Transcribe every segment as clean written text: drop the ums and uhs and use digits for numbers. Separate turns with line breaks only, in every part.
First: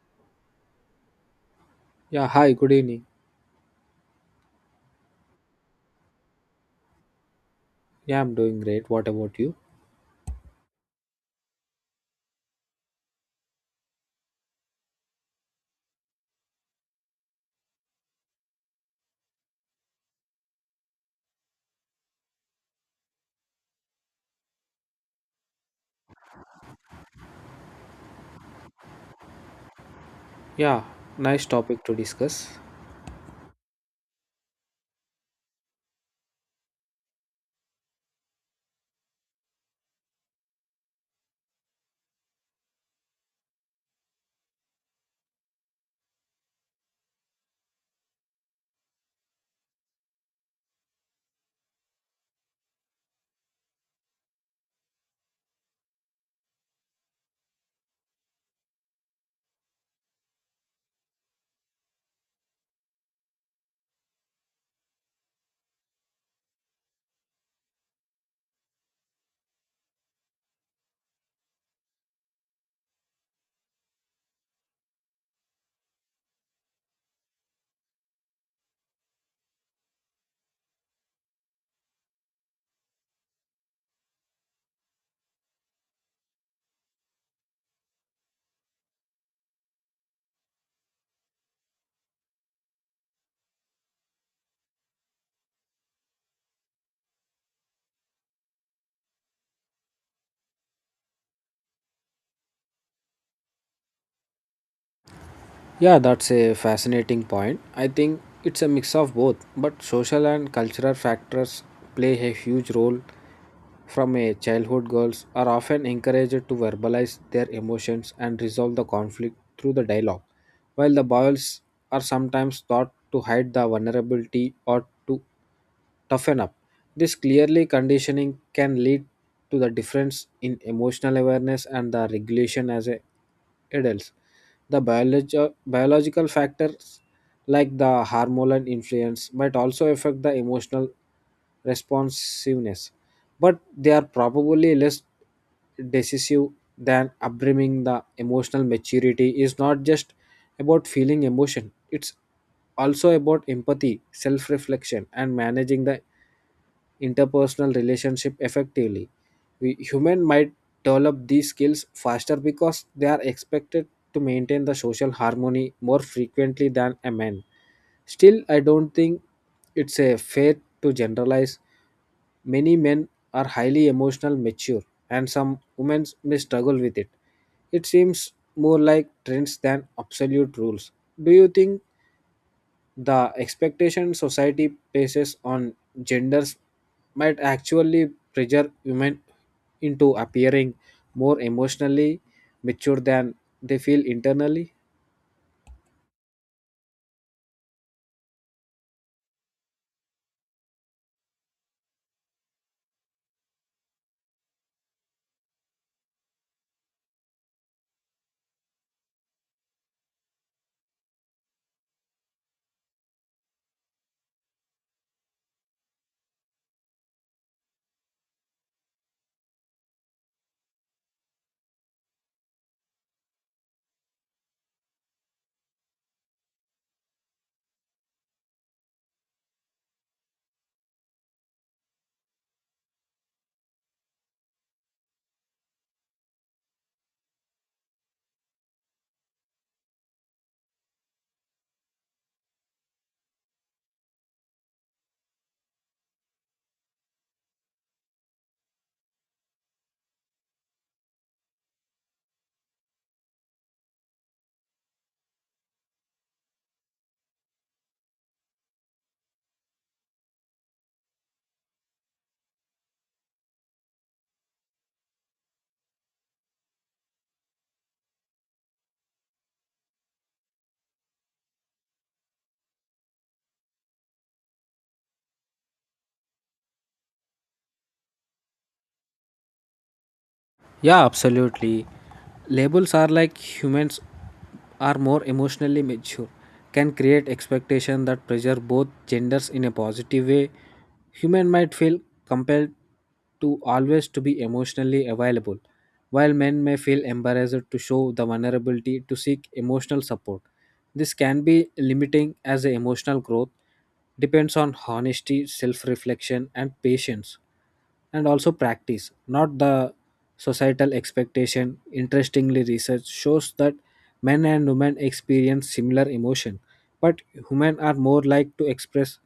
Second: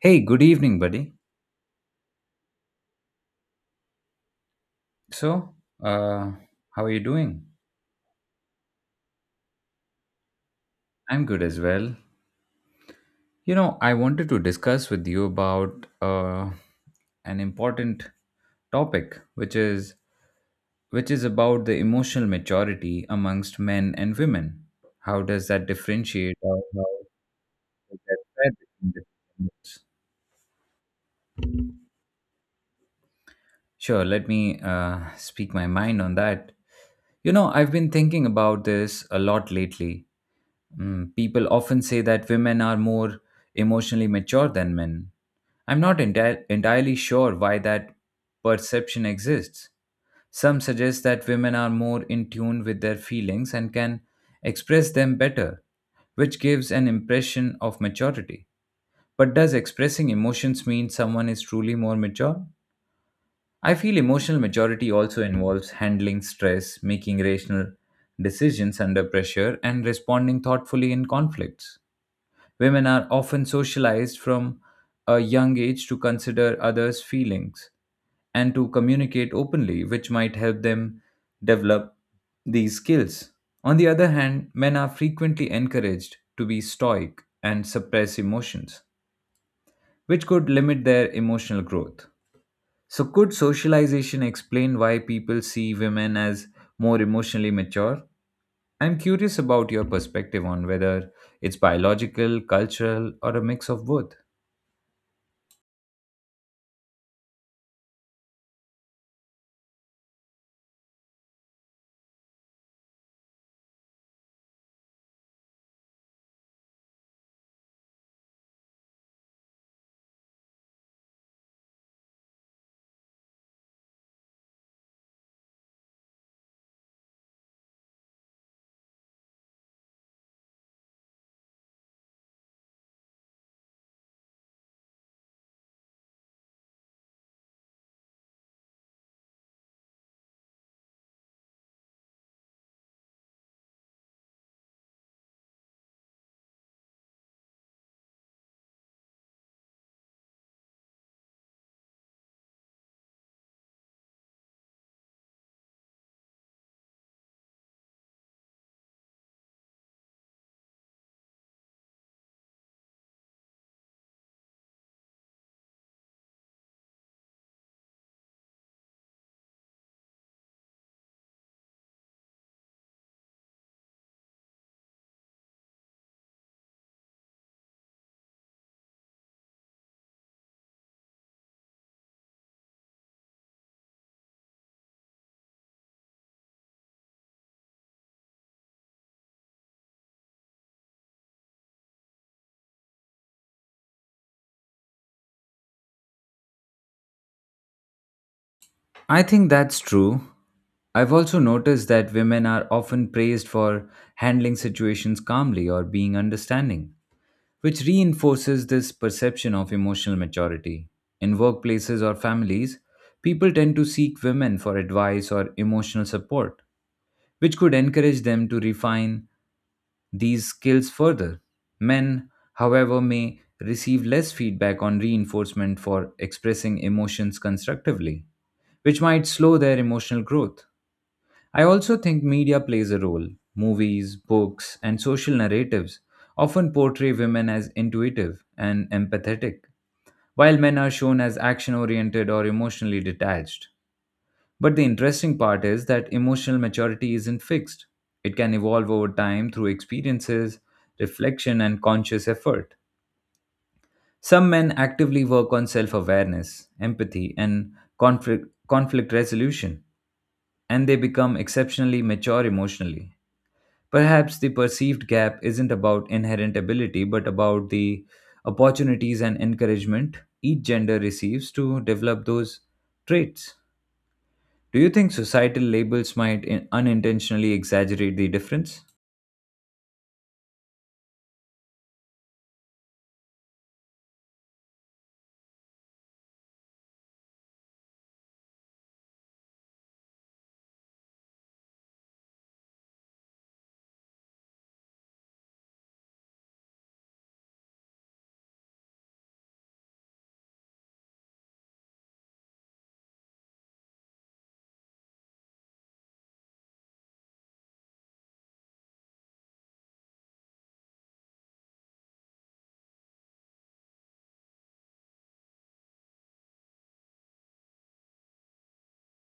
Hey, good evening, buddy.
Yeah, hi, good evening.
So, uh, how are you doing?
Yeah, I'm doing great. What about you?
I'm good as well. You know, I wanted to discuss with you about an important topic, which is about the emotional maturity amongst men and women. How does that differentiate? Or how is that spread between different genders?
Yeah, nice topic to discuss.
Sure, let me speak my mind on that. You know, I've been thinking about this a lot lately. People often say that women are more emotionally mature than men. I'm not entirely sure why that perception exists. Some suggest that women are more in tune with their feelings and can express them better, which gives an impression of maturity. But does expressing emotions mean someone is truly more mature? I feel emotional maturity also involves handling stress, making rational decisions under pressure, and responding thoughtfully in conflicts. Women are often socialized from a young age to consider others' feelings and to communicate openly, which might help them develop these skills. On the other hand, men are frequently encouraged to be stoic and suppress emotions, which could limit their emotional growth. So, could socialization explain why people see women as more emotionally mature? I'm curious about your perspective on whether it's biological, cultural, or a mix of both.
Yeah, that's a fascinating point. I think it's a mix of both, but social and cultural factors play a huge role. From a childhood, girls are often encouraged to verbalize their emotions and resolve the conflict through the dialogue, while the boys are sometimes taught to hide the vulnerability or to toughen up. This clearly conditioning can lead to the difference in emotional awareness and the regulation as a adults. The biological factors like the hormonal influence might also affect the emotional responsiveness, but they are probably less decisive than upbringing. The emotional maturity is not just about feeling emotion; it's also about empathy, self reflection, and managing the interpersonal relationship effectively. We human might develop these skills faster because they are expected to maintain the social harmony more frequently than a man. Still, I don't think it's a fair to generalize. Many men are highly emotional mature and some women may struggle with it. It seems more like trends than absolute rules. Do you think the expectation society places on genders might actually pressure women into appearing more emotionally mature than they feel internally?
I think that's true. I've also noticed that women are often praised for handling situations calmly or being understanding, which reinforces this perception of emotional maturity. In workplaces or families, people tend to seek women for advice or emotional support, which could encourage them to refine these skills further. Men, however, may receive less feedback on reinforcement for expressing emotions constructively, which might slow their emotional growth. I also think media plays a role. Movies, books, and social narratives often portray women as intuitive and empathetic, while men are shown as action oriented or emotionally detached. But the interesting part is that emotional maturity isn't fixed, it can evolve over time through experiences, reflection, and conscious effort. Some men actively work on self awareness, empathy, and conflict resolution, and they become exceptionally mature emotionally. Perhaps the perceived gap isn't about inherent ability, but about the opportunities and encouragement each gender receives to develop those traits. Do you think societal labels might unintentionally exaggerate the difference?
Yeah, absolutely. Labels are like humans are more emotionally mature, can create expectation that pressure both genders in a positive way. Human might feel compelled to always to be emotionally available, while men may feel embarrassed to show the vulnerability to seek emotional support. This can be limiting as the emotional growth depends on honesty, self-reflection, and patience and also practice not the societal expectation. Interestingly, research shows that men and women experience similar emotion, but women are more like to express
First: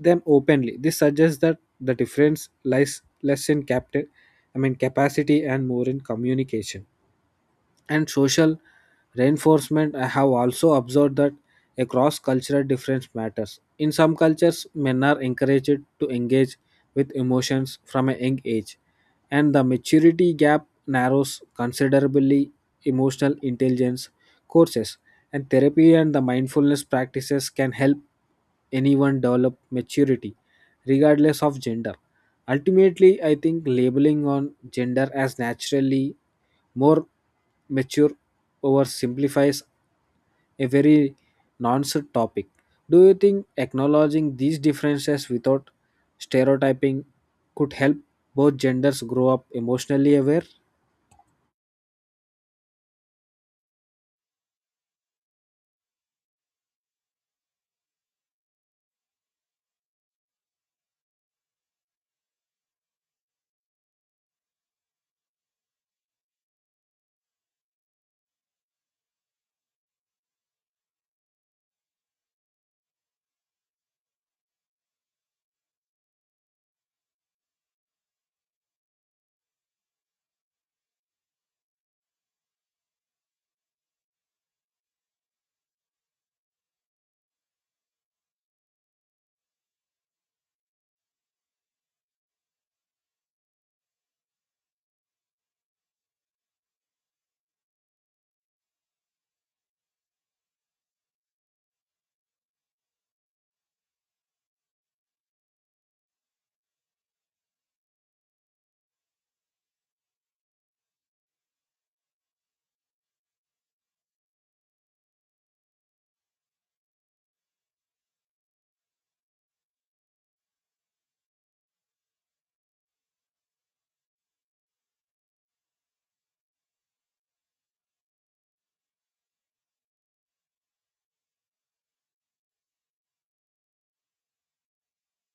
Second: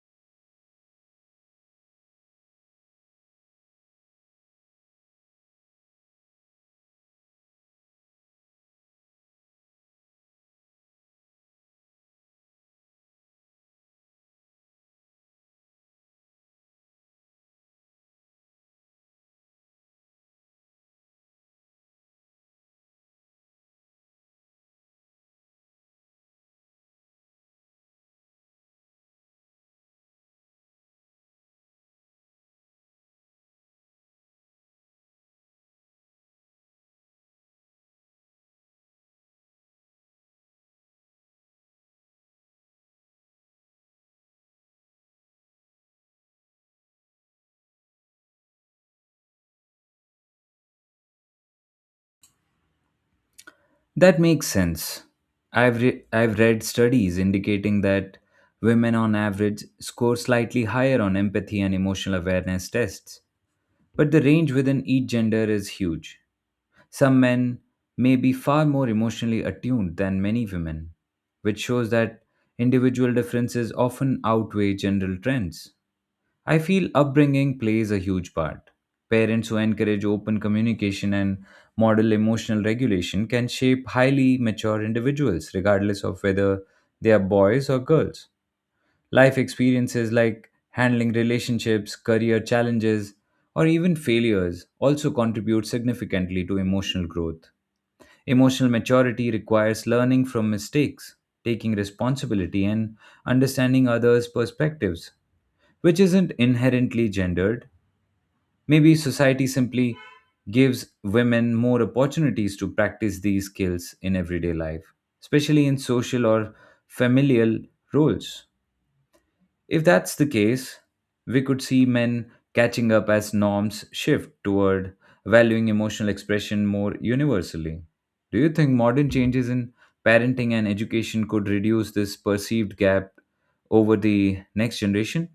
them openly. This suggests that the difference lies less in I mean capacity and more in communication and social reinforcement. I have also observed that across cultural difference matters. In some cultures men are encouraged to engage with emotions from a young age and the maturity gap narrows considerably. Emotional intelligence courses and therapy and the mindfulness practices can help anyone develop maturity regardless of gender. Ultimately, I think labeling on gender as naturally more mature oversimplifies a very nonsense topic. Do you think acknowledging these differences without stereotyping could help both genders grow up emotionally aware?
That makes sense. I've read studies indicating that women on average score slightly higher on empathy and emotional awareness tests, but the range within each gender is huge. Some men may be far more emotionally attuned than many women, which shows that individual differences often outweigh general trends. I feel upbringing plays a huge part. Parents who encourage open communication and model emotional regulation can shape highly mature individuals, regardless of whether they are boys or girls. Life experiences like handling relationships, career challenges, or even failures also contribute significantly to emotional growth. Emotional maturity requires learning from mistakes, taking responsibility, and understanding others' perspectives, which isn't inherently gendered. Maybe society simply gives women more opportunities to practice these skills in everyday life, especially in social or familial roles. If that's the case, we could see men catching up as norms shift toward valuing emotional expression more universally. Do you think modern changes in parenting and education could reduce this perceived gap over the next generation?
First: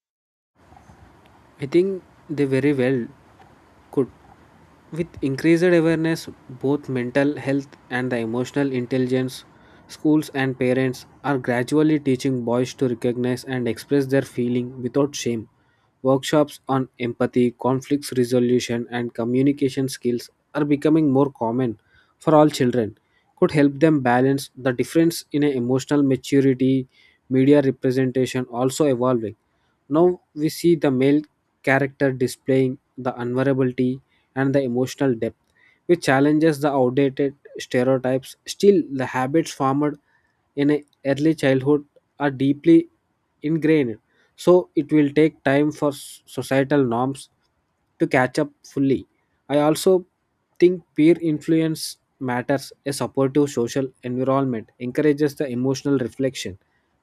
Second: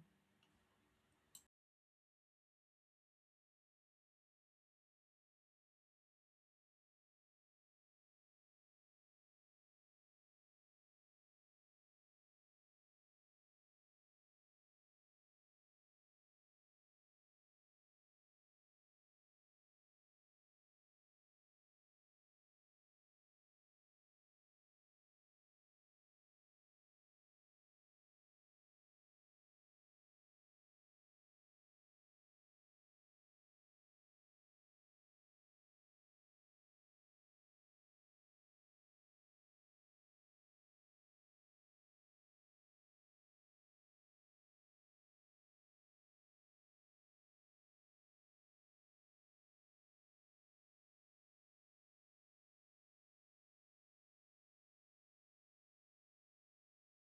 I think they very well could. With increased awareness, both mental health and the emotional intelligence, schools and parents are gradually teaching boys to recognize and express their feeling without shame. Workshops on empathy, conflicts resolution, and communication skills are becoming more common for all children. Could help them balance the difference in a emotional maturity, media representation also evolving. Now we see the male character displaying the vulnerability and the emotional depth, which challenges the outdated stereotypes. Still, the habits formed in a early childhood are deeply ingrained, so it will take time for societal norms to catch up fully. I also think peer influence matters. A supportive social environment encourages the emotional reflection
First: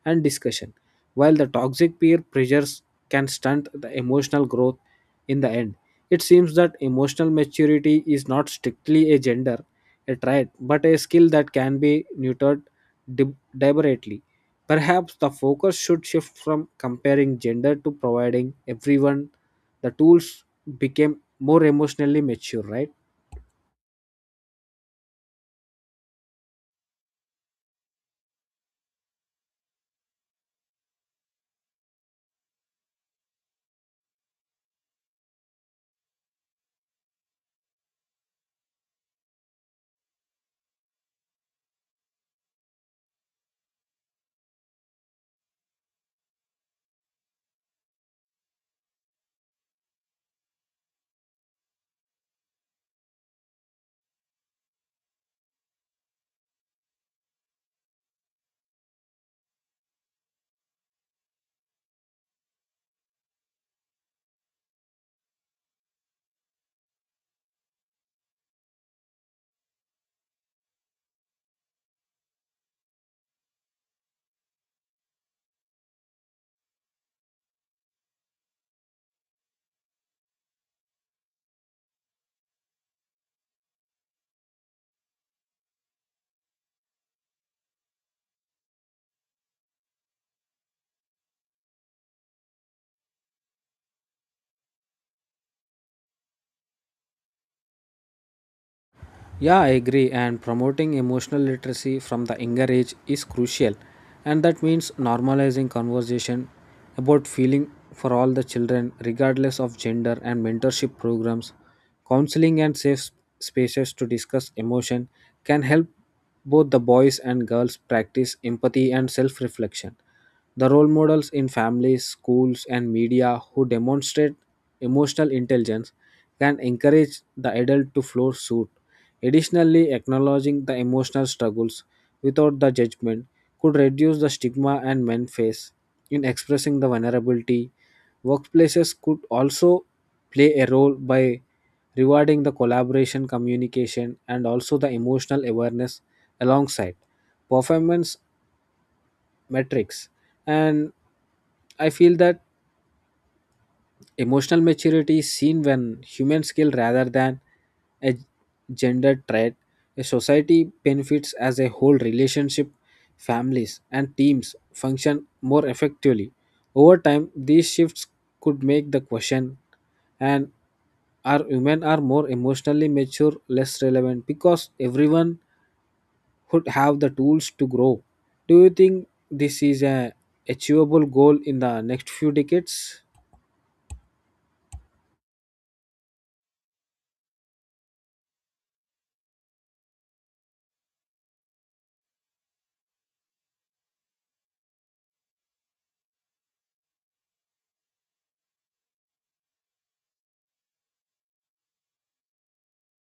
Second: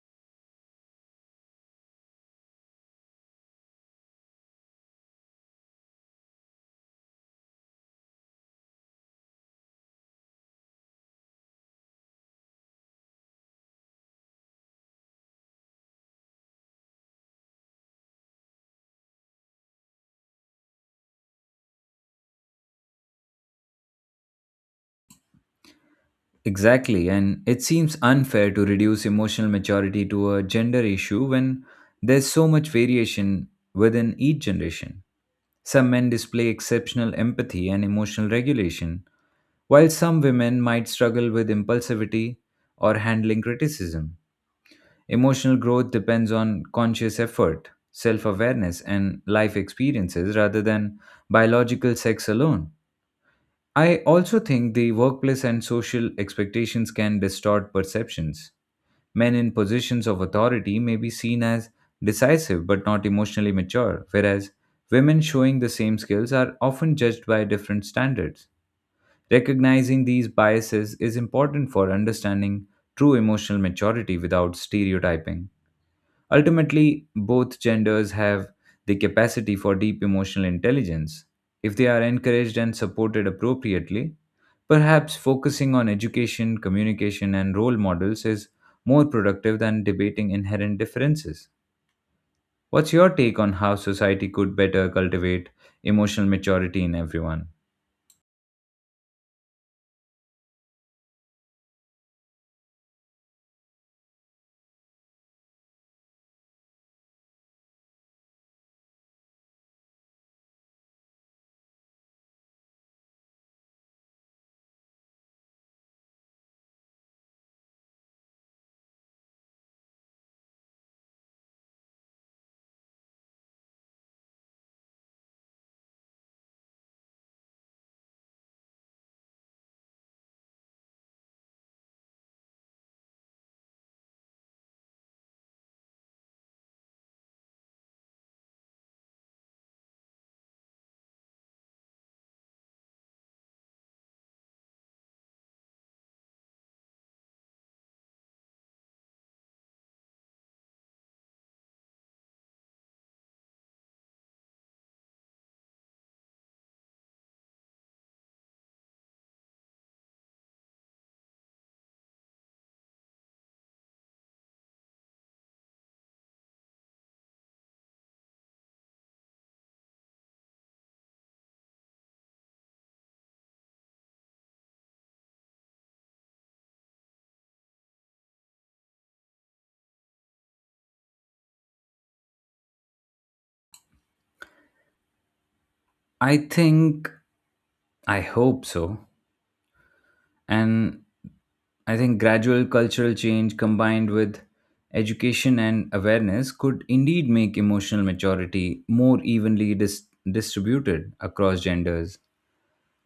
and discussion, while the toxic peer pressures can stunt the emotional growth in the end. It seems that emotional maturity is not strictly a gender, a trait, but a skill that can be neutered deliberately. Perhaps the focus should shift from comparing gender to providing everyone the tools became more emotionally mature, right?
Exactly, and it seems unfair to reduce emotional maturity to a gender issue when there's so much variation within each generation. Some men display exceptional empathy and emotional regulation, while some women might struggle with impulsivity or handling criticism. Emotional growth depends on conscious effort, self awareness, and life experiences rather than biological sex alone. I also think the workplace and social expectations can distort perceptions. Men in positions of authority may be seen as decisive but not emotionally mature, whereas women showing the same skills are often judged by different standards. Recognizing these biases is important for understanding true emotional maturity without stereotyping. Ultimately, both genders have the capacity for deep emotional intelligence. If they are encouraged and supported appropriately, perhaps focusing on education, communication, and role models is more productive than debating inherent differences. What's your take on how society could better cultivate emotional maturity in everyone?
Yeah, I agree. And promoting emotional literacy from the younger age is crucial. And that means normalizing conversation about feeling for all the children, regardless of gender, and mentorship programs, counseling, and safe spaces to discuss emotion can help both the boys and girls practice empathy and self reflection. The role models in families, schools, and media who demonstrate emotional intelligence can encourage the adult to follow suit. Additionally, acknowledging the emotional struggles without the judgment could reduce the stigma and men face in expressing the vulnerability. Workplaces could also play a role by rewarding the collaboration, communication, and also the emotional awareness alongside performance metrics. And I feel that emotional maturity is seen when human skill rather than a gender trait. A society benefits as a whole relationship, families and teams function more effectively. Over time, these shifts could make the question and are women are more emotionally mature less relevant because everyone would have the tools to grow. Do you think this is a achievable goal in the next few decades?
I think, I hope so. And I think gradual cultural change combined with education and awareness could indeed make emotional maturity more evenly distributed across genders.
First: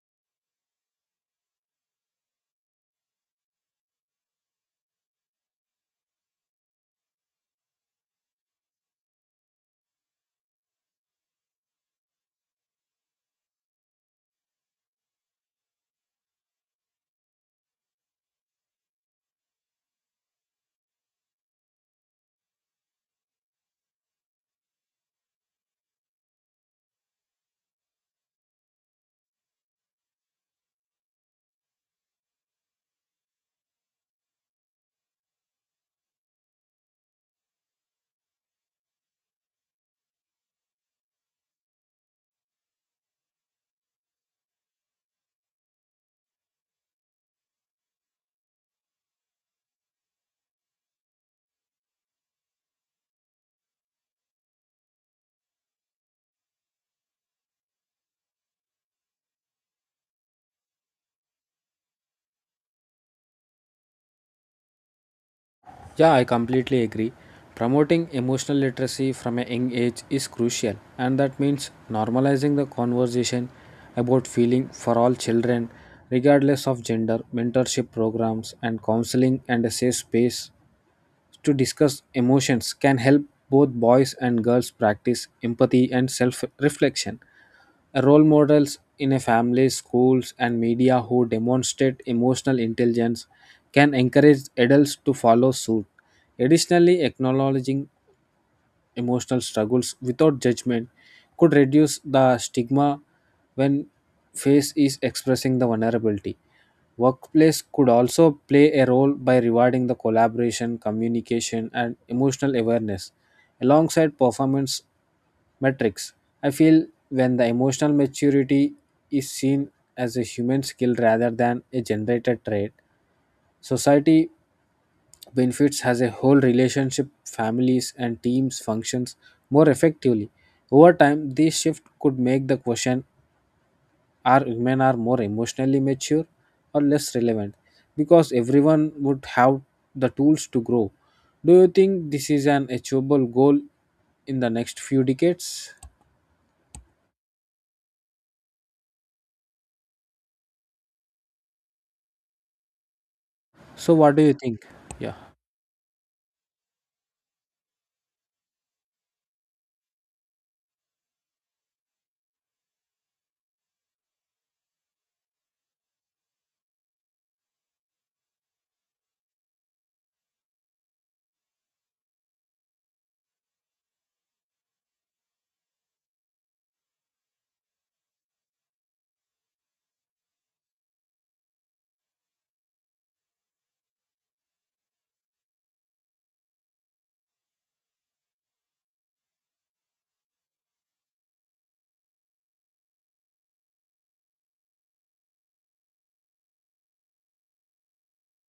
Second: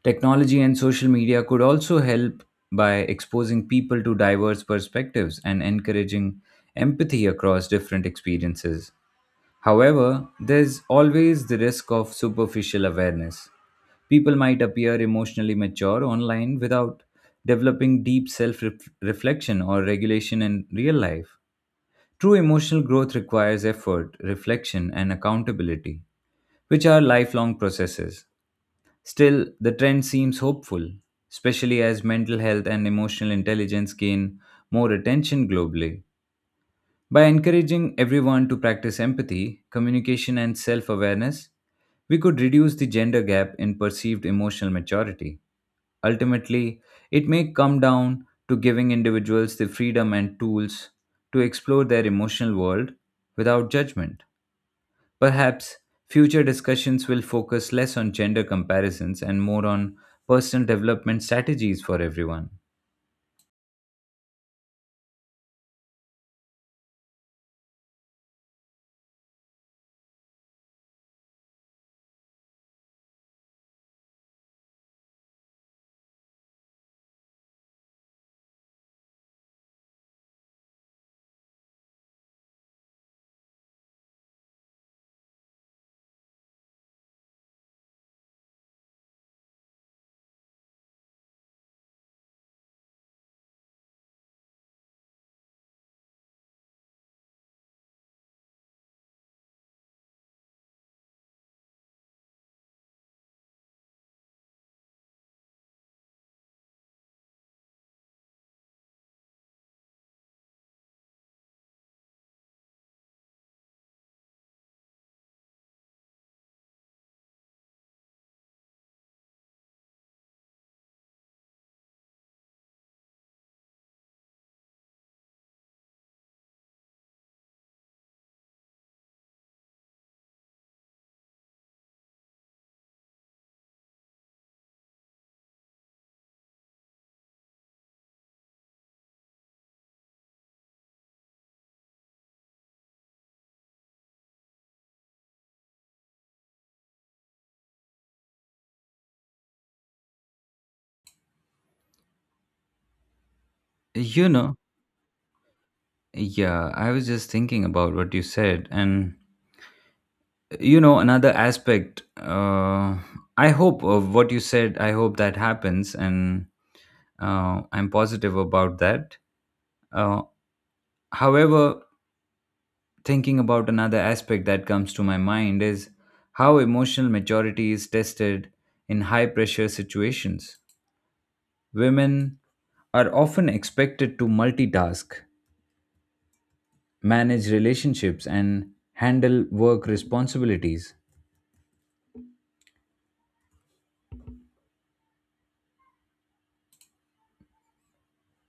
Technology and social media could also help by exposing people to diverse perspectives and encouraging empathy across different experiences. However, there's always the risk of superficial awareness. People might appear emotionally mature online without developing deep self reflection or regulation in real life. True emotional growth requires effort, reflection, and accountability, which are lifelong processes. Still, the trend seems hopeful, especially as mental health and emotional intelligence gain more attention globally. By encouraging everyone to practice empathy, communication, and self awareness, we could reduce the gender gap in perceived emotional maturity. Ultimately, it may come down to giving individuals the freedom and tools to explore their emotional world without judgment. Perhaps future discussions will focus less on gender comparisons and more on personal development strategies for everyone.
Yeah, I completely agree. Promoting emotional literacy from a young age is crucial, and that means normalizing the conversation about feeling for all children, regardless of gender, mentorship programs, and counseling, and a safe space to discuss emotions can help both boys and girls practice empathy and self reflection. Role models in a family, schools, and media who demonstrate emotional intelligence can encourage adults to follow suit. Additionally, acknowledging emotional struggles without judgment could reduce the stigma when face is expressing the vulnerability. Workplace could also play a role by rewarding the collaboration, communication, and emotional awareness alongside performance metrics. I feel when the emotional maturity is seen as a human skill rather than a generated trait, society benefits as a whole relationship families and teams functions more effectively. Over time this shift could make the question are women are more emotionally mature or less relevant because everyone would have the tools to grow. Do you think this is an achievable goal in the next few decades? So what do
You
you
know,
think?
yeah, I was just thinking about what you said, and you know another aspect I hope of what you said. I hope that happens. And I'm positive about that. Uh, however thinking about another aspect that comes to my mind is how emotional maturity is tested in high pressure situations. Women are often expected to multitask, manage relationships, and handle work responsibilities.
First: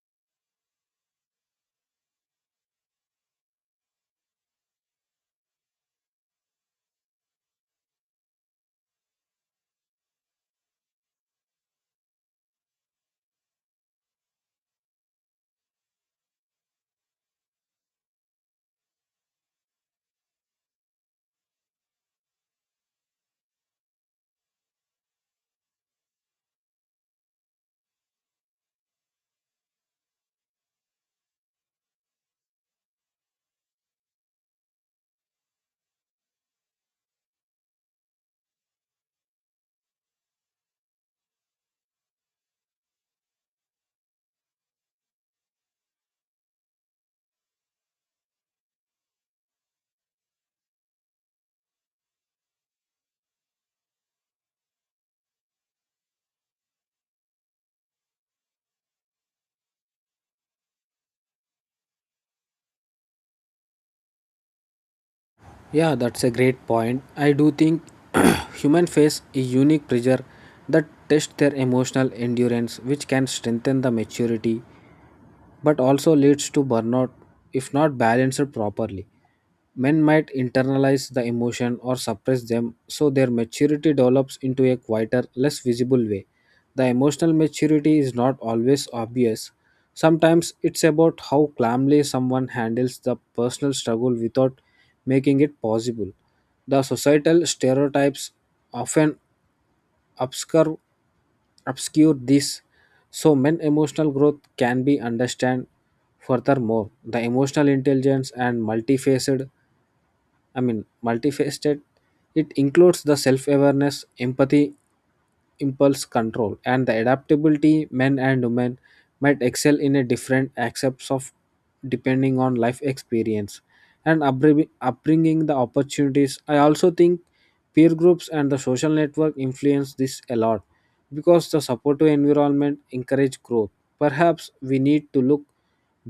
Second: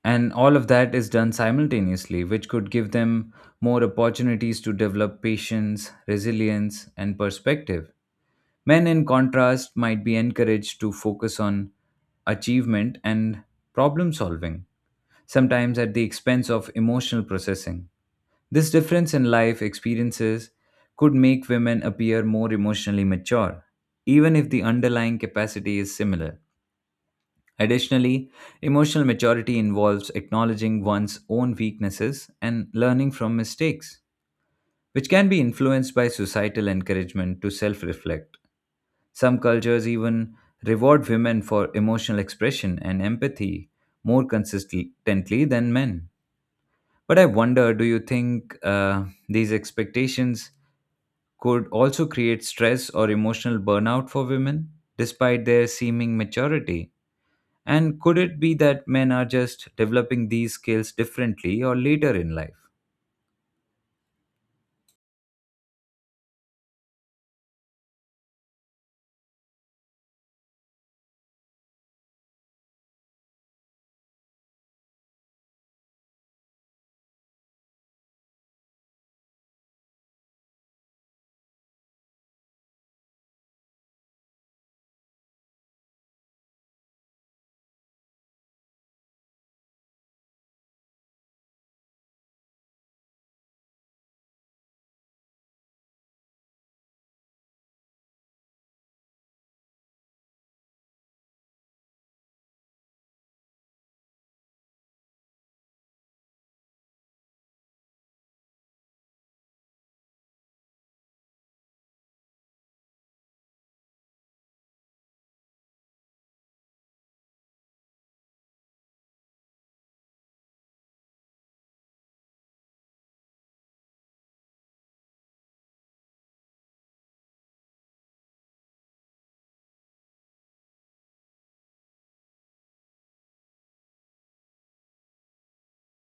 And all of that is done simultaneously, which could give them more opportunities to develop patience, resilience, and perspective. Men, in contrast, might be encouraged to focus on achievement and problem solving, sometimes at the expense of emotional processing. This difference in life experiences could make women appear more emotionally mature, even if the underlying capacity is similar. Additionally, emotional maturity involves acknowledging one's own weaknesses and learning from mistakes, which can be influenced by societal encouragement to self reflect. Some cultures even reward women for emotional expression and empathy more consistently than men. But I wonder, do you think these expectations could also create stress or emotional burnout for women, despite their seeming maturity? And could it be that men are just developing these skills differently or later in life?
Yeah, that's a great point. I do think human face a unique pressure that tests their emotional endurance, which can strengthen the maturity, but also leads to burnout if not balanced properly. Men might internalize the emotion or suppress them, so their maturity develops into a quieter, less visible way. The emotional maturity is not always obvious. Sometimes it's about how calmly someone handles the personal struggle without making it possible. The societal stereotypes often obscure, obscure this, so men emotional growth can be understood. Furthermore, the emotional intelligence and I mean multifaceted, it includes the self-awareness, empathy, impulse control and the adaptability. Men and women might excel in a different aspects of depending on life experience and upbringing the opportunities. I also think peer groups and the social network influence this a lot because the supportive environment encourage growth. Perhaps we need to look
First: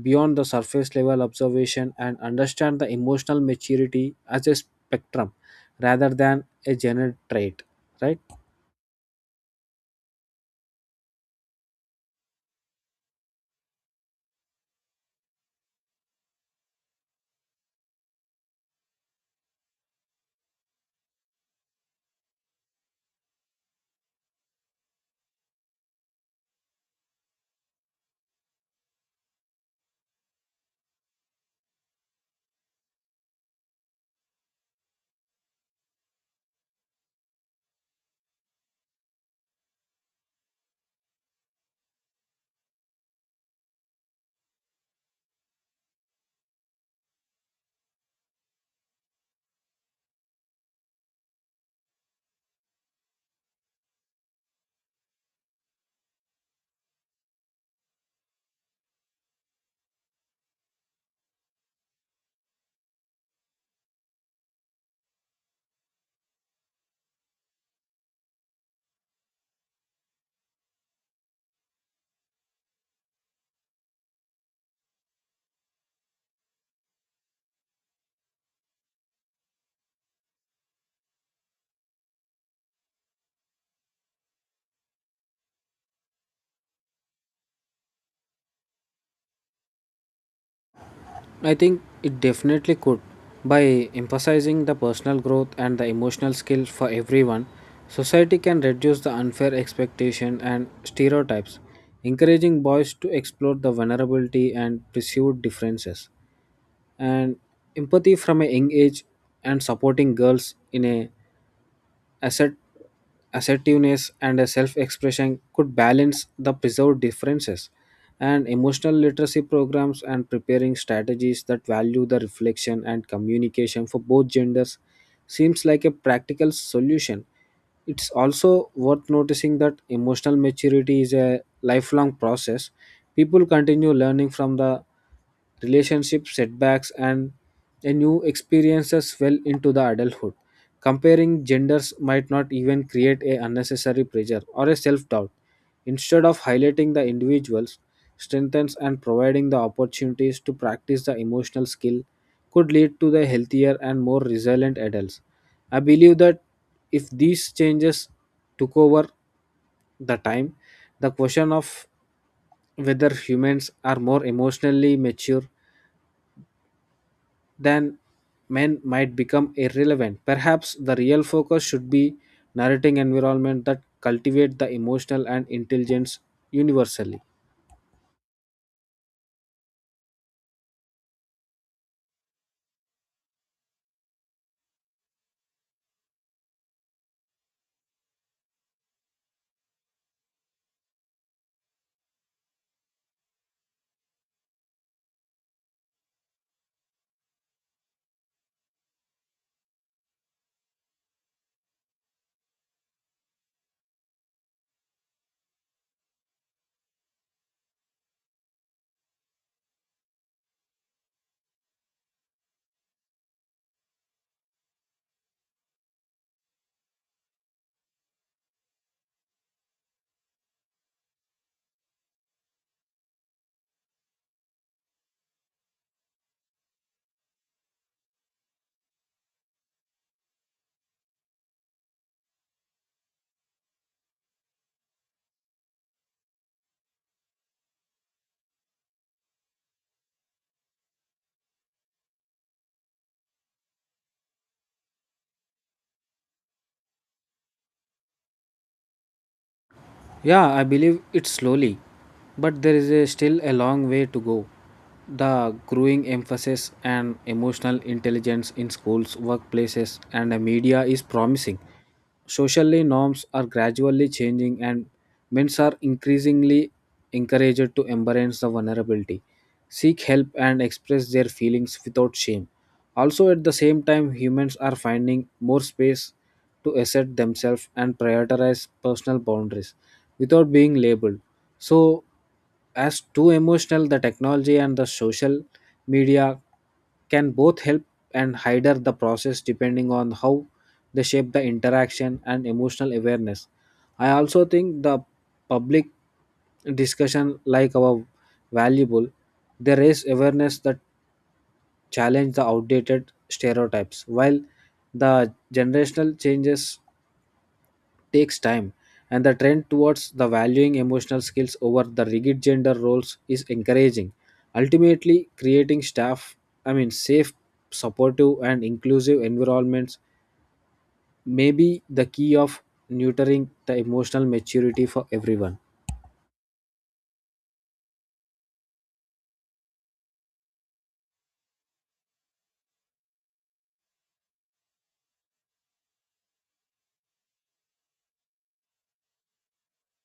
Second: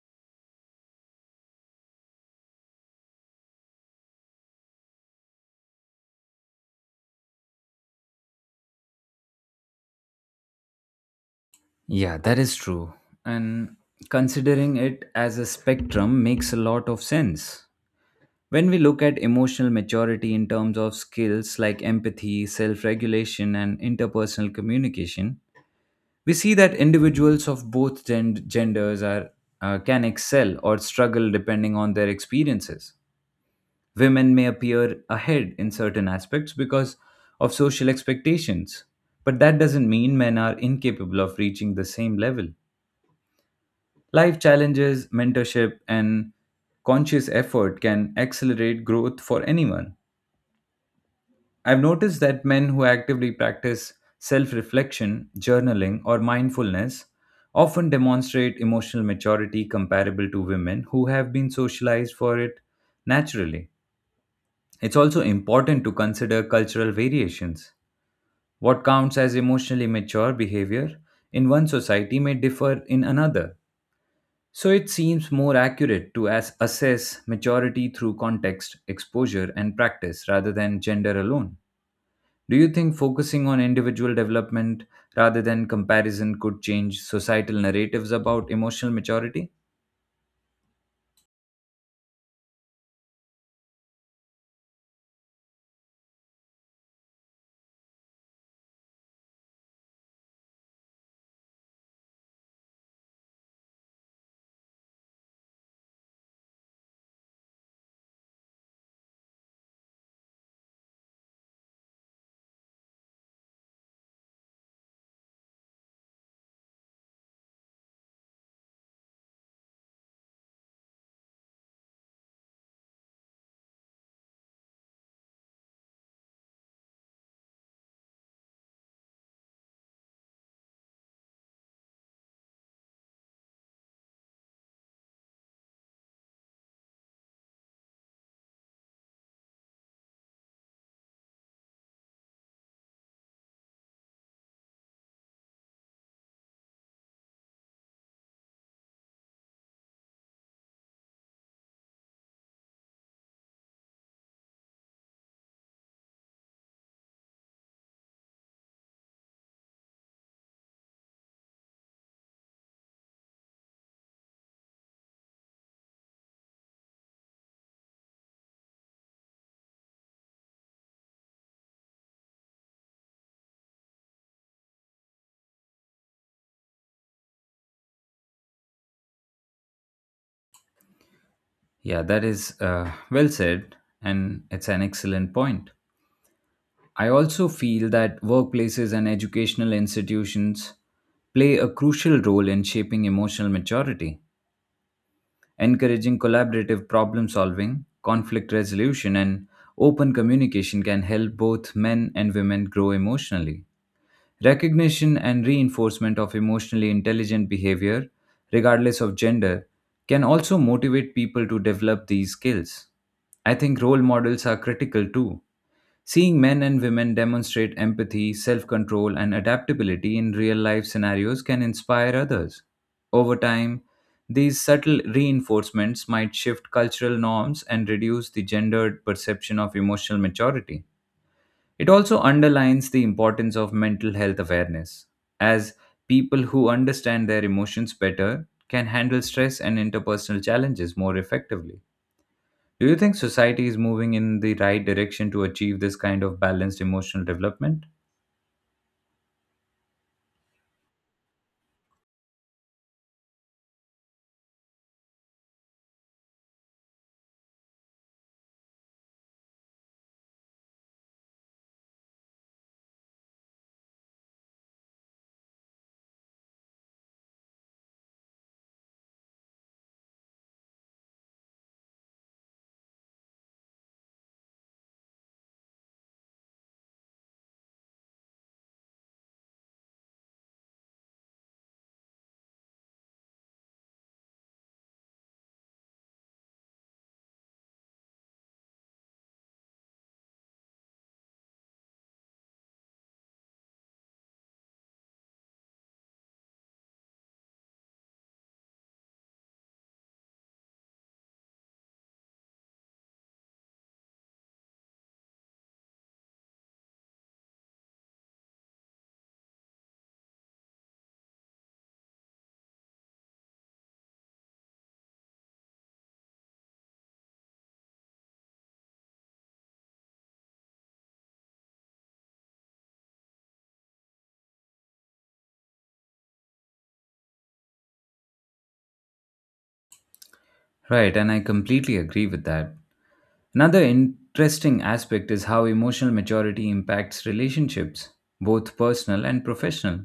beyond the surface level observation and understand the emotional maturity as a spectrum rather than a general trait, right?
Yeah, that is true. And considering it as a spectrum makes a lot of sense. When we look at emotional maturity in terms of skills like empathy, self regulation, and interpersonal communication, we see that individuals of both genders can excel or struggle depending on their experiences. Women may appear ahead in certain aspects because of social expectations, but that doesn't mean men are incapable of reaching the same level. Life challenges, mentorship, and conscious effort can accelerate growth for anyone. I've noticed that men who actively practice self reflection, journaling, or mindfulness often demonstrate emotional maturity comparable to women who have been socialized for it naturally. It's also important to consider cultural variations. What counts as emotionally mature behavior in one society may differ in another. So it seems more accurate to assess maturity through context, exposure, and practice rather than gender alone. Do you think focusing on individual development rather than comparison could change societal narratives about emotional maturity?
I think it definitely could. By emphasizing the personal growth and the emotional skills for everyone, society can reduce the unfair expectation and stereotypes, encouraging boys to explore the vulnerability and pursue differences. And empathy from a young age and supporting girls in a assert assertiveness and a self-expression could balance the preserved differences and emotional literacy programs and preparing strategies that value the reflection and communication for both genders seems like a practical solution. It's also worth noticing that emotional maturity is a lifelong process. People continue learning from the relationship setbacks and a new experiences well into the adulthood. Comparing genders might not even create a unnecessary pressure or a self doubt. Instead of highlighting the individuals, strengthens and providing the opportunities to practice the emotional skill could lead to the healthier and more resilient adults. I believe that if these changes took over the time, the question of whether humans are more emotionally mature than men might become irrelevant. Perhaps the real focus should be narrating environment that cultivate the emotional and intelligence universally.
Yeah, that is well said, and it's an excellent point. I also feel that workplaces and educational institutions play a crucial role in shaping emotional maturity, encouraging collaborative problem solving, conflict resolution, and open communication can help both men and women grow emotionally. Recognition and reinforcement of emotionally intelligent behavior, regardless of gender, can also motivate people to develop these skills. I think role models are critical too. Seeing men and women demonstrate empathy, self control, and adaptability in real life scenarios can inspire others. Over time, these subtle reinforcements might shift cultural norms and reduce the gendered perception of emotional maturity. It also underlines the importance of mental health awareness, as people who understand their emotions better can handle stress and interpersonal challenges more effectively. Do you think society is moving in the right direction to achieve this kind of balanced emotional development?
Yeah, I believe it slowly, but there is a still a long way to go. The growing emphasis on emotional intelligence in schools, workplaces, and the media is promising. Socially, norms are gradually changing, and men are increasingly encouraged to embrace the vulnerability, seek help, and express their feelings without shame. Also, at the same time, humans are finding more space to assert themselves and prioritize personal boundaries without being labeled. So, as too emotional, the technology and the social media can both help and hinder the process depending on how they shape the interaction and emotional awareness. I also think the public discussion like our valuable, they raise awareness that challenge the outdated stereotypes, while the generational changes takes time, and the trend towards the valuing emotional skills over the rigid gender roles is encouraging. Ultimately, creating I mean, safe, supportive, and inclusive environments may be the key of nurturing the emotional maturity for everyone.
Right, and I completely agree with that. Another interesting aspect is how emotional maturity impacts relationships, both personal and professional.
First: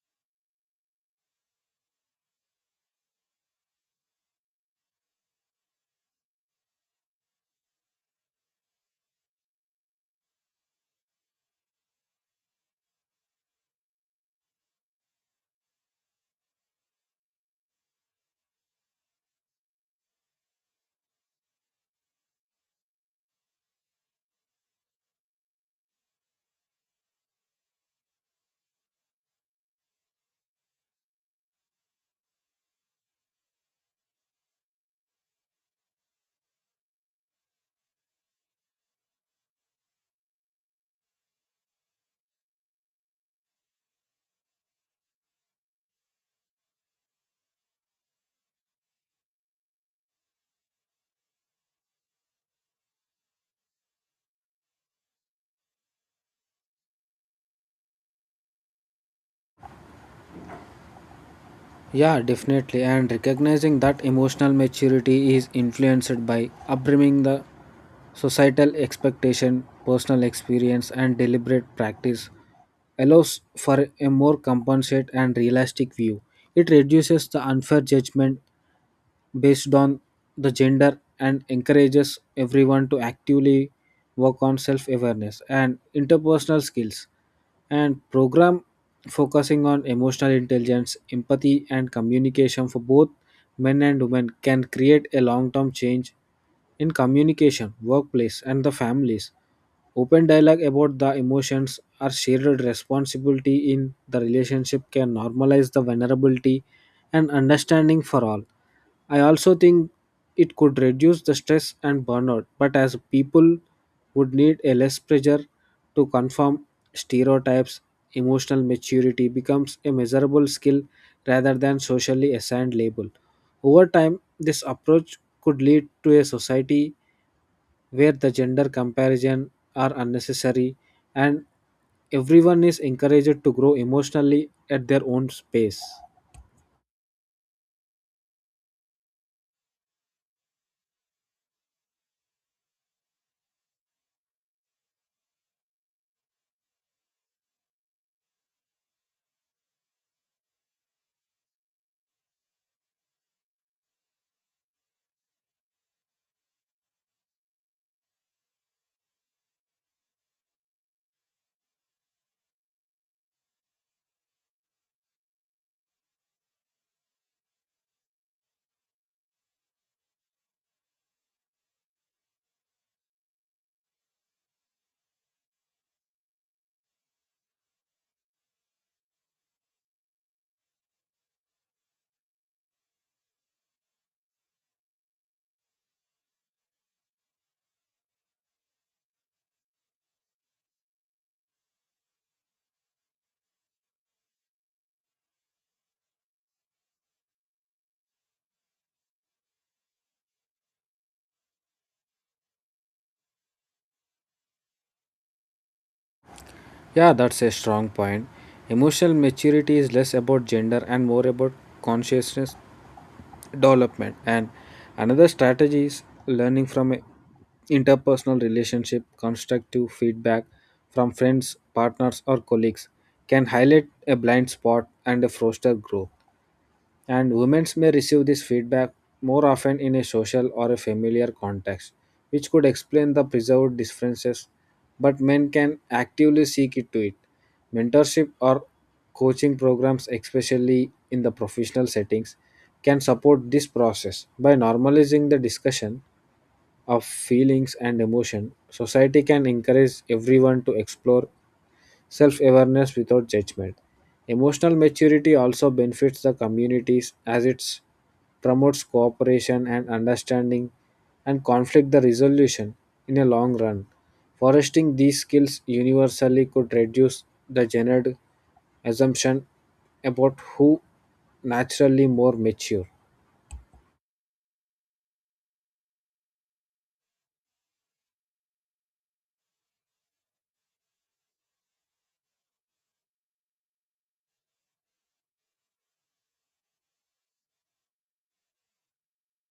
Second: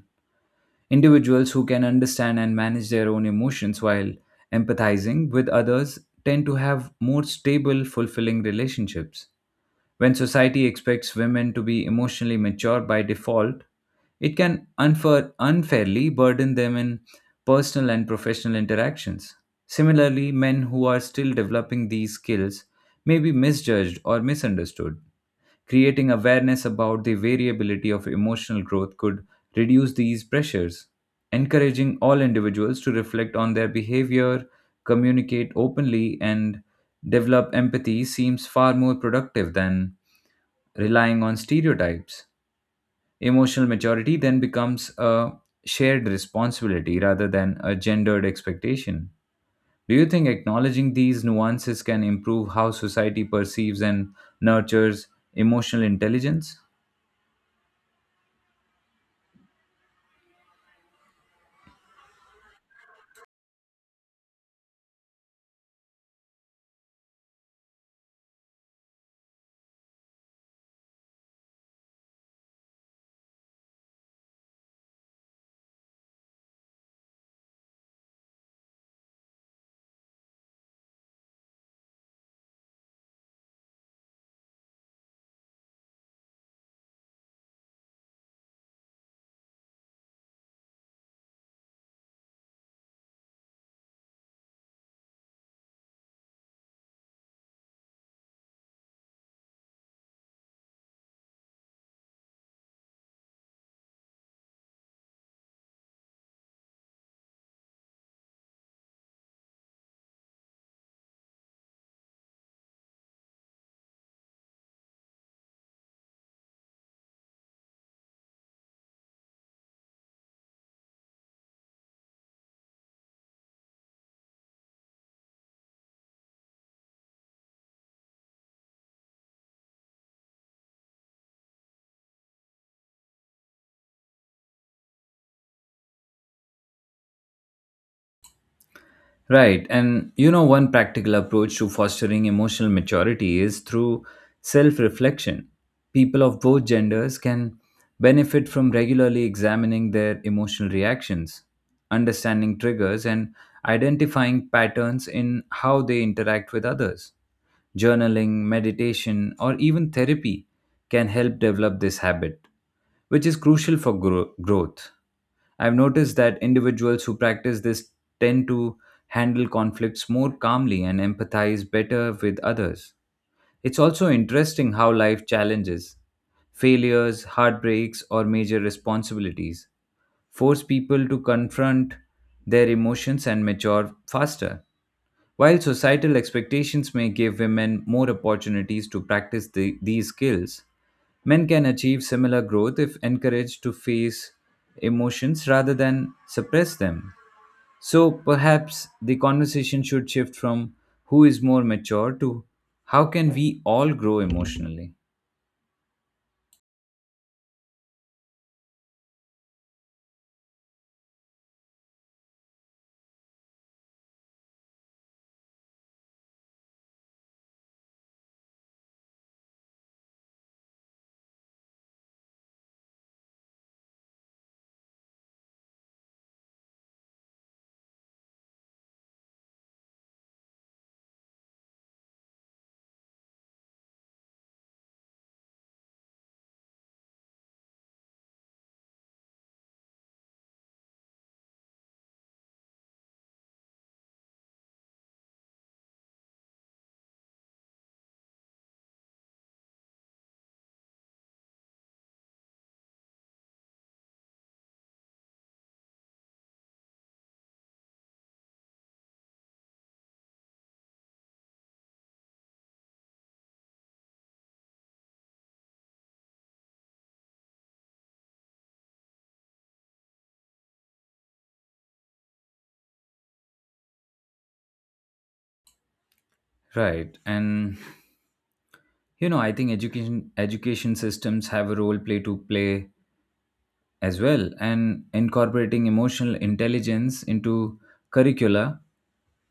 Individuals who can understand and manage their own emotions while empathizing with others tend to have more stable, fulfilling relationships. When society expects women to be emotionally mature by default, it can unfairly burden them in personal and professional interactions. Similarly, men who are still developing these skills may be misjudged or misunderstood. Creating awareness about the variability of emotional growth could reduce these pressures. Encouraging all individuals to reflect on their behavior, communicate openly, and develop empathy seems far more productive than relying on stereotypes. Emotional maturity then becomes a shared responsibility rather than a gendered expectation. Do you think acknowledging these nuances can improve how society perceives and nurtures emotional intelligence?
Yeah, definitely. And recognizing that emotional maturity is influenced by upbringing, the societal expectation, personal experience, and deliberate practice allows for a more compensate and realistic view. It reduces the unfair judgment based on the gender and encourages everyone to actively work on self awareness and interpersonal skills. And program focusing on emotional intelligence, empathy, and communication for both men and women can create a long term change in communication, workplace, and the families. Open dialogue about the emotions or shared responsibility in the relationship can normalize the vulnerability and understanding for all. I also think it could reduce the stress and burnout, but as people would need a less pressure to conform stereotypes, emotional maturity becomes a measurable skill rather than socially assigned label. Over time, this approach could lead to a society where the gender comparison are unnecessary and everyone is encouraged to grow emotionally at their own pace.
Right. And you know, one practical approach to fostering emotional maturity is through self reflection. People of both genders can benefit from regularly examining their emotional reactions, understanding triggers, and identifying patterns in how they interact with others. Journaling, meditation, or even therapy can help develop this habit, which is crucial for growth. I've noticed that individuals who practice this tend to handle conflicts more calmly and empathize better with others. It's also interesting how life challenges, failures, heartbreaks, or major responsibilities force people to confront their emotions and mature faster. While societal expectations may give women more opportunities to practice these skills, men can achieve similar growth if encouraged to face emotions rather than suppress them. So perhaps the conversation should shift from who is more mature to how can we all grow emotionally?
Yeah, that's a strong point. Emotional maturity is less about gender and more about consciousness development. And another strategy is learning from a interpersonal relationship. Constructive feedback from friends, partners, or colleagues can highlight a blind spot and foster growth. And women may receive this feedback more often in a social or a familiar context, which could explain the preserved differences, but men can actively seek it to it. Mentorship or coaching programs, especially in the professional settings, can support this process. By normalizing the discussion of feelings and emotion, society can encourage everyone to explore self awareness without judgment. Emotional maturity also benefits the communities as it promotes cooperation and understanding and conflict the resolution in a long run. Foresting these skills universally could reduce the gendered assumption about who naturally more mature.
Right. And you know, I think education systems have a role play to play as well, and incorporating emotional intelligence into curricula,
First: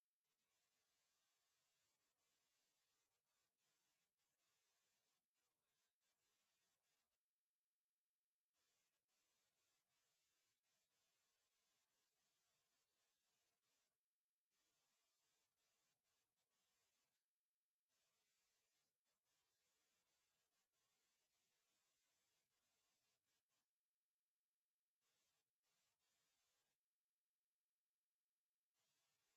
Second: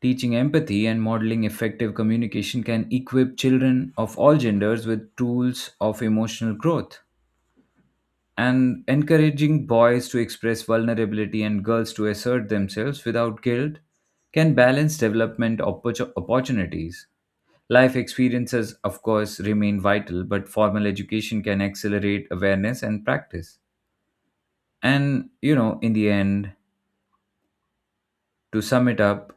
teaching empathy and modeling effective communication can equip children of all genders with tools of emotional growth, and encouraging boys to express vulnerability and girls to assert themselves without guilt can balance development opportunities. Life experiences of course remain vital, but formal education can accelerate awareness and practice. And you know, in the end, to sum it up,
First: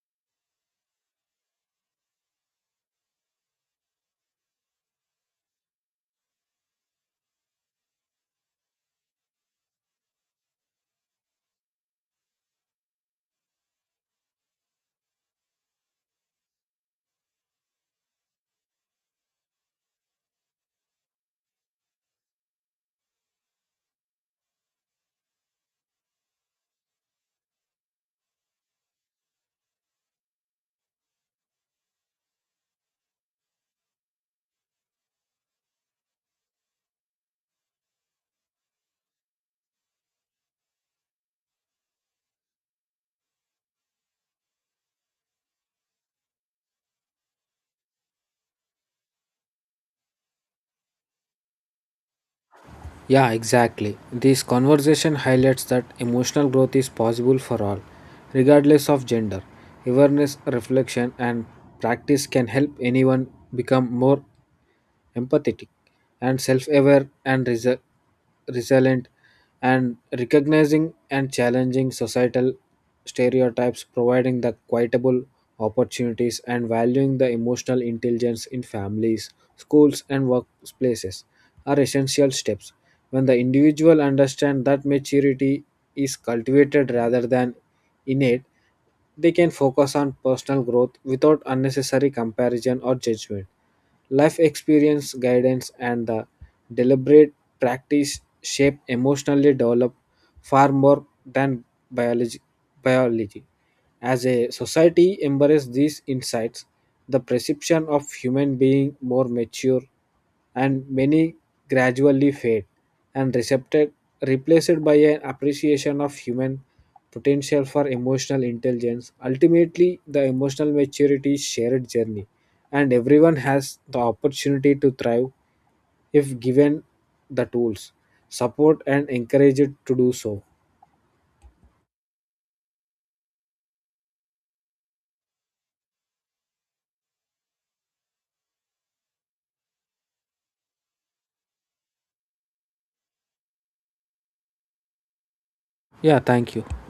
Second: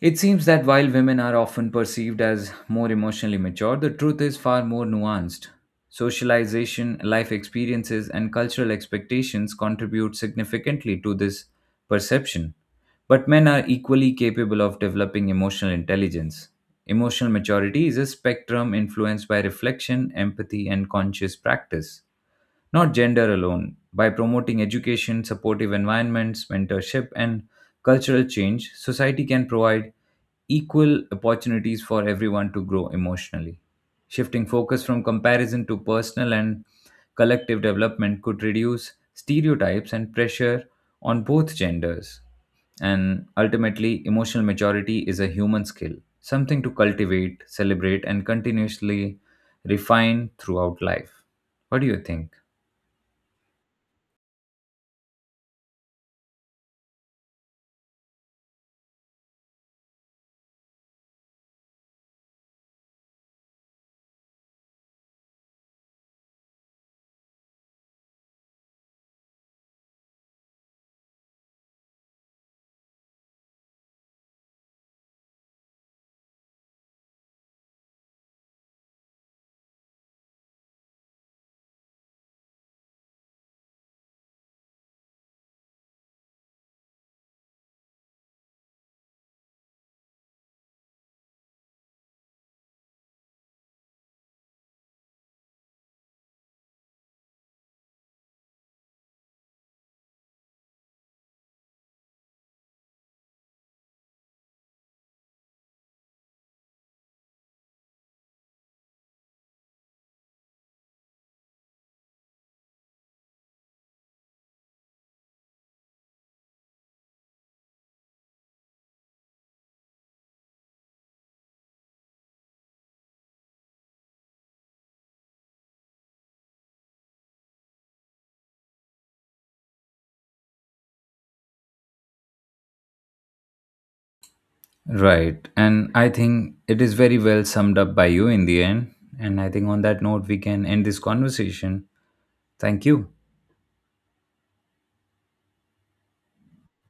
it seems that while women are often perceived as more emotionally mature, the truth is far more nuanced. Socialization, life experiences, and cultural expectations contribute significantly to this perception. But men are equally capable of developing emotional intelligence. Emotional maturity is a spectrum influenced by reflection, empathy, and conscious practice, not gender alone. By promoting education, supportive environments, mentorship, and cultural change, society can provide equal opportunities for everyone to grow emotionally. Shifting focus from comparison to personal and collective development could reduce stereotypes and pressure on both genders. And ultimately, emotional maturity is a human skill, something to cultivate, celebrate, and continuously refine throughout life. What do you think?
Yeah, exactly. This conversation highlights that emotional growth is possible for all, regardless of gender. Awareness, reflection, and practice can help anyone become more empathetic, and self aware and resilient, and recognizing and challenging societal stereotypes, providing the quotable opportunities, and valuing the emotional intelligence in families, schools, and workplaces are essential steps. When the individual understands that maturity is cultivated rather than innate, they can focus on personal growth without unnecessary comparison or judgment. Life experience, guidance, and the deliberate practice shape emotionally develop far more than biology. biology. As a society embraces these insights, the perception of human being more mature and many gradually fade and recepted, replaced by an appreciation of human potential for emotional intelligence. Ultimately, the emotional maturity is shared journey, and everyone has the opportunity to thrive if given the tools, support, and encouraged to do so.
Right. And I think it is very well summed up by you in the end. And I think on that note, we can end this conversation. Thank you.
Yeah, thank you.